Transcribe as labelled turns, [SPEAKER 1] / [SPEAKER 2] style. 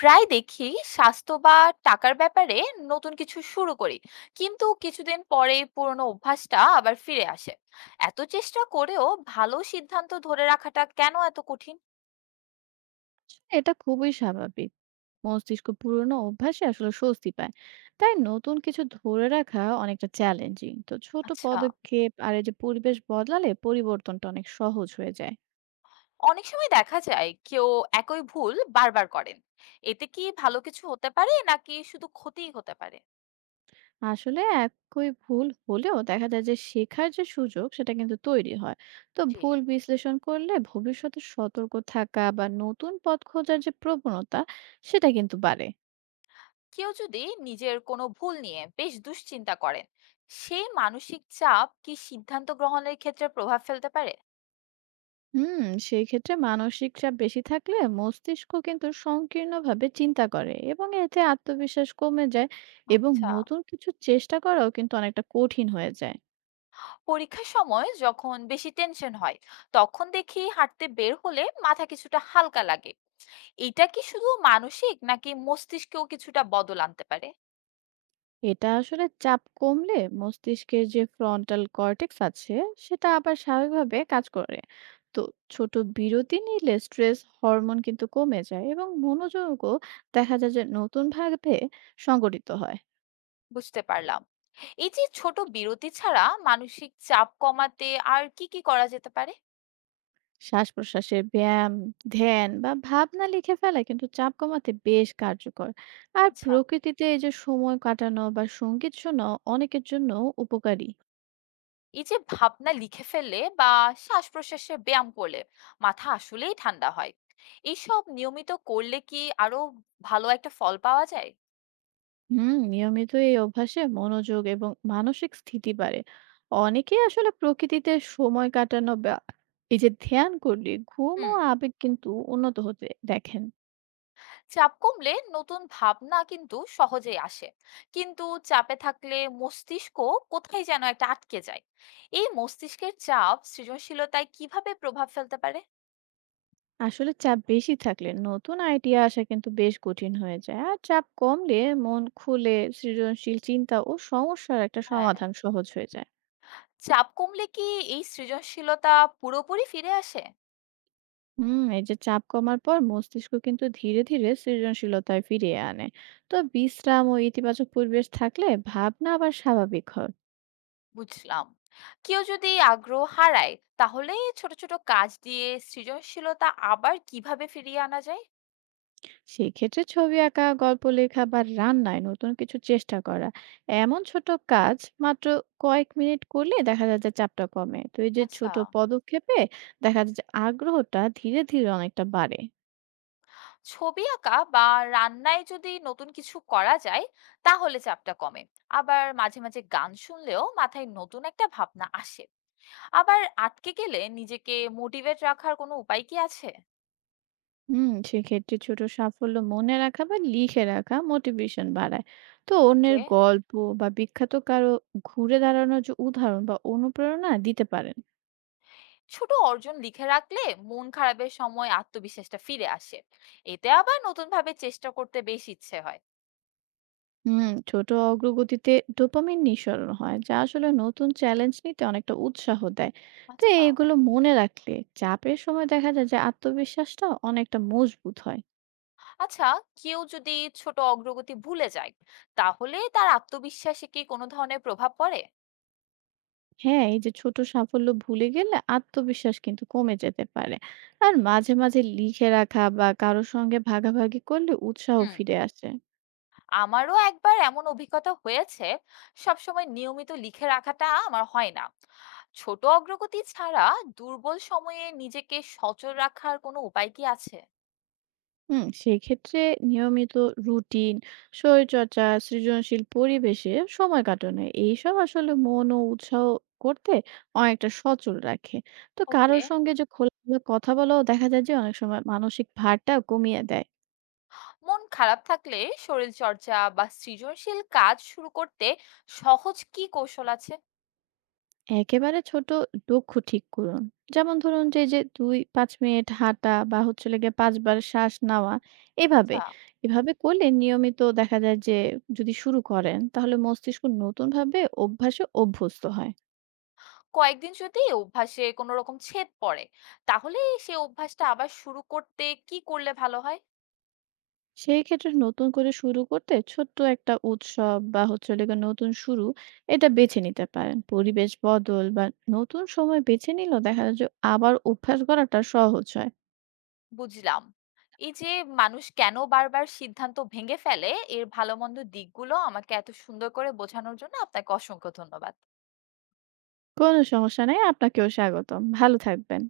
[SPEAKER 1] প্রায় দেখি স্বাস্থ্য বা টাকার ব্যাপারে নতুন কিছু শুরু করি, কিন্তু কিছুদিন পরেই পুরনো অভ্যাসটা আবার ফিরে আসে। এত চেষ্টা করেও ভালো সিদ্ধান্ত ধরে রাখাটা কেন এত কঠিন?
[SPEAKER 2] এটা খুবই স্বাভাবিক। মস্তিষ্ক পুরোনো অভ্যাসে আসলে স্বস্তি পায়। তাই নতুন কিছু ধরে রাখা অনেকটা চ্যালেঞ্জিং। তো ছোট
[SPEAKER 1] আচ্ছা,
[SPEAKER 2] পদক্ষেপ আর এই যে পরিবেশ বদলালে পরিবর্তনটা অনেক সহজ হয়ে যায়।
[SPEAKER 1] অনেক সময় দেখা যায় কেউ একই ভুল বারবার করেন, এতে কি ভালো কিছু হতে পারে নাকি শুধু ক্ষতিই হতে পারে?
[SPEAKER 2] আসলে একই ভুল হলেও দেখা যায় যে শেখার যে সুযোগ সেটা কিন্তু তৈরি হয়। তো
[SPEAKER 1] জি।
[SPEAKER 2] ভুল বিশ্লেষণ করলে ভবিষ্যতে সতর্ক থাকা বা নতুন পথ খোঁজার যে প্রবণতা সেটা কিন্তু বাড়ে।
[SPEAKER 1] কেউ যদি নিজের কোনো ভুল নিয়ে বেশ দুশ্চিন্তা করেন, সেই মানসিক চাপ কি সিদ্ধান্ত গ্রহণের ক্ষেত্রে প্রভাব ফেলতে পারে?
[SPEAKER 2] হুম, সেই ক্ষেত্রে মানসিক চাপ বেশি থাকলে মস্তিষ্ক কিন্তু সংকীর্ণভাবে চিন্তা করে এবং এতে আত্মবিশ্বাস কমে যায় এবং
[SPEAKER 1] আচ্ছা।
[SPEAKER 2] নতুন কিছু চেষ্টা করাও কিন্তু অনেকটা কঠিন হয়ে যায়।
[SPEAKER 1] পরীক্ষার সময় যখন বেশি টেনশন হয়, তখন দেখি হাঁটতে বের হলে মাথা কিছুটা হালকা লাগে। এটা কি শুধু মানসিক নাকি মস্তিষ্কেও কিছুটা বদল আনতে পারে?
[SPEAKER 2] এটা আসলে চাপ কমলে মস্তিষ্কের যে ফ্রন্টাল কর্টেক্স আছে সেটা আবার স্বাভাবিকভাবে কাজ করে। তো ছোট বিরতি নিলে স্ট্রেস হরমোন কিন্তু কমে যায় এবং মনোযোগও দেখা যায় যে নতুন ভাবে সংগঠিত হয়।
[SPEAKER 1] বুঝতে পারলাম। এই যে ছোট বিরতি ছাড়া মানসিক চাপ কমাতে আর কি কি করা যেতে পারে?
[SPEAKER 2] শ্বাস-প্রশ্বাসের ব্যায়াম, ধ্যান বা ভাবনা লিখে ফেলা কিন্তু চাপ কমাতে বেশ কার্যকর। আর
[SPEAKER 1] আচ্ছা।
[SPEAKER 2] প্রকৃতিতে এই যে সময় কাটানো বা সঙ্গীত শোনাও অনেকের জন্য উপকারী।
[SPEAKER 1] এই যে ভাবনা লিখে ফেললে বা শ্বাস প্রশ্বাসে ব্যায়াম করলে মাথা আসলেই ঠান্ডা হয়। এইসব নিয়মিত করলে কি আরো ভালো একটা ফল পাওয়া যায়?
[SPEAKER 2] হুম, নিয়মিত এই অভ্যাসে মনোযোগ এবং মানসিক স্থিতি বাড়ে। অনেকেই আসলে প্রকৃতিতে সময় কাটানো বা এই যে ধ্যান করলে ঘুম ও
[SPEAKER 1] হুম।
[SPEAKER 2] আবেগ কিন্তু উন্নত হতে দেখেন।
[SPEAKER 1] চাপ কমলে নতুন ভাবনা কিন্তু সহজেই আসে, কিন্তু চাপে থাকলে মস্তিষ্ক কোথায় যেন একটা আটকে যায়। এই মস্তিষ্কের চাপ সৃজনশীলতায় কিভাবে প্রভাব ফেলতে পারে?
[SPEAKER 2] আসলে চাপ বেশি থাকলে নতুন আইডিয়া আসা কিন্তু বেশ কঠিন হয়ে যায়, আর চাপ কমলে মন খুলে সৃজনশীল চিন্তা ও সমস্যার একটা
[SPEAKER 1] হ্যাঁ।
[SPEAKER 2] সমাধান সহজ হয়ে যায়।
[SPEAKER 1] চাপ কমলে কি এই সৃজনশীলতা পুরোপুরি ফিরে আসে?
[SPEAKER 2] হুম, এই যে চাপ কমার পর মস্তিষ্ক কিন্তু ধীরে ধীরে সৃজনশীলতায় ফিরিয়ে আনে। তো বিশ্রাম ও ইতিবাচক পরিবেশ থাকলে ভাবনা আবার স্বাভাবিক হয়।
[SPEAKER 1] বুঝলাম। কেউ যদি আগ্রহ হারায়, তাহলে ছোট ছোট কাজ দিয়ে সৃজনশীলতা আবার কিভাবে ফিরিয়ে আনা যায়?
[SPEAKER 2] সেক্ষেত্রে ছবি আঁকা, গল্প লেখা বা রান্নায় নতুন কিছু চেষ্টা করা, এমন ছোট কাজ মাত্র কয়েক মিনিট করলে দেখা যায় যে চাপটা কমে। তো এই যে
[SPEAKER 1] আচ্ছা।
[SPEAKER 2] ছোট পদক্ষেপে দেখা যায় যে আগ্রহটা ধীরে ধীরে অনেকটা বাড়ে।
[SPEAKER 1] ছবি আঁকা বা রান্নায় যদি নতুন কিছু করা যায়, তাহলে চাপটা কমে। আবার মাঝে মাঝে গান শুনলেও মাথায় নতুন একটা ভাবনা আসে। আবার আটকে গেলে নিজেকে মোটিভেট রাখার কোনো উপায় কি আছে?
[SPEAKER 2] হুম, সেক্ষেত্রে ছোট সাফল্য মনে রাখা বা লিখে রাখা মোটিভেশন বাড়ায়। তো অন্যের
[SPEAKER 1] ওকে।
[SPEAKER 2] গল্প বা বিখ্যাত কারো ঘুরে দাঁড়ানোর যে উদাহরণ বা অনুপ্রেরণা দিতে পারেন।
[SPEAKER 1] ছোট অর্জন লিখে রাখলে মন খারাপের সময় আত্মবিশ্বাসটা ফিরে আসে, এতে আবার নতুন ভাবে চেষ্টা করতে বেশ ইচ্ছে হয়।
[SPEAKER 2] হুম, ছোট অগ্রগতিতে ডোপামিন নিঃসরণ হয় যা আসলে নতুন চ্যালেঞ্জ নিতে অনেকটা উৎসাহ দেয়। তো
[SPEAKER 1] আচ্ছা।
[SPEAKER 2] এগুলো মনে রাখলে চাপের সময় দেখা যায় যে আত্মবিশ্বাসটা অনেকটা মজবুত হয়।
[SPEAKER 1] আচ্ছা, কেউ যদি ছোট অগ্রগতি ভুলে যায়, তাহলে তার আত্মবিশ্বাসে কি কোনো ধরনের প্রভাব পড়ে?
[SPEAKER 2] হ্যাঁ, এই যে ছোট সাফল্য ভুলে গেলে আত্মবিশ্বাস কিন্তু কমে যেতে পারে। আর মাঝে মাঝে লিখে রাখা বা কারোর সঙ্গে ভাগাভাগি করলে উৎসাহ
[SPEAKER 1] হুম।
[SPEAKER 2] ফিরে আসে।
[SPEAKER 1] আমারও একবার এমন অভিজ্ঞতা হয়েছে, সবসময় নিয়মিত লিখে রাখাটা আমার হয় না। ছোট অগ্রগতি ছাড়া দুর্বল সময়ে নিজেকে সচল রাখার কোনো উপায় কি আছে?
[SPEAKER 2] হুম, সেক্ষেত্রে নিয়মিত রুটিন, শরীরচর্চা, সৃজনশীল পরিবেশে সময় কাটানো, এইসব আসলে মন ও উৎসাহ করতে অনেকটা সচল রাখে। তো
[SPEAKER 1] ওকে।
[SPEAKER 2] কারোর সঙ্গে যে খোলামেলা কথা বলাও দেখা যায় যে অনেক সময় মানসিক ভারটা কমিয়ে দেয়।
[SPEAKER 1] মন খারাপ থাকলে শরীর চর্চা বা সৃজনশীল কাজ শুরু করতে সহজ কি কৌশল আছে?
[SPEAKER 2] একেবারে ছোট লক্ষ্য ঠিক করুন। যেমন ধরুন যে যে 2-5 মিনিট হাঁটা বা হচ্ছে লেগে 5 বার শ্বাস নেওয়া। এভাবে
[SPEAKER 1] আচ্ছা।
[SPEAKER 2] এভাবে করলে নিয়মিত দেখা যায় যে, যদি শুরু করেন তাহলে মস্তিষ্ক নতুন ভাবে অভ্যাসে অভ্যস্ত হয়।
[SPEAKER 1] কয়েকদিন যদি অভ্যাসে কোনো রকম ছেদ পড়ে, তাহলে সেই অভ্যাসটা আবার শুরু করতে কি করলে ভালো হয়?
[SPEAKER 2] সেই ক্ষেত্রে নতুন করে শুরু করতে ছোট্ট একটা উৎসব বা হচ্ছে হলো গিয়ে নতুন শুরু এটা বেছে নিতে পারেন। পরিবেশ বদল বা নতুন সময় বেছে নিলেও দেখা যায় যে আবার অভ্যাস করাটা সহজ হয়।
[SPEAKER 1] বুঝলাম। এই যে মানুষ কেন বারবার সিদ্ধান্ত ভেঙে ফেলে, এর ভালো-মন্দ দিকগুলো আমাকে এত সুন্দর করে বোঝানোর জন্য আপনাকে অসংখ্য ধন্যবাদ।
[SPEAKER 2] কোনো সমস্যা নেই। আপনাকেও স্বাগতম। ভালো থাকবেন।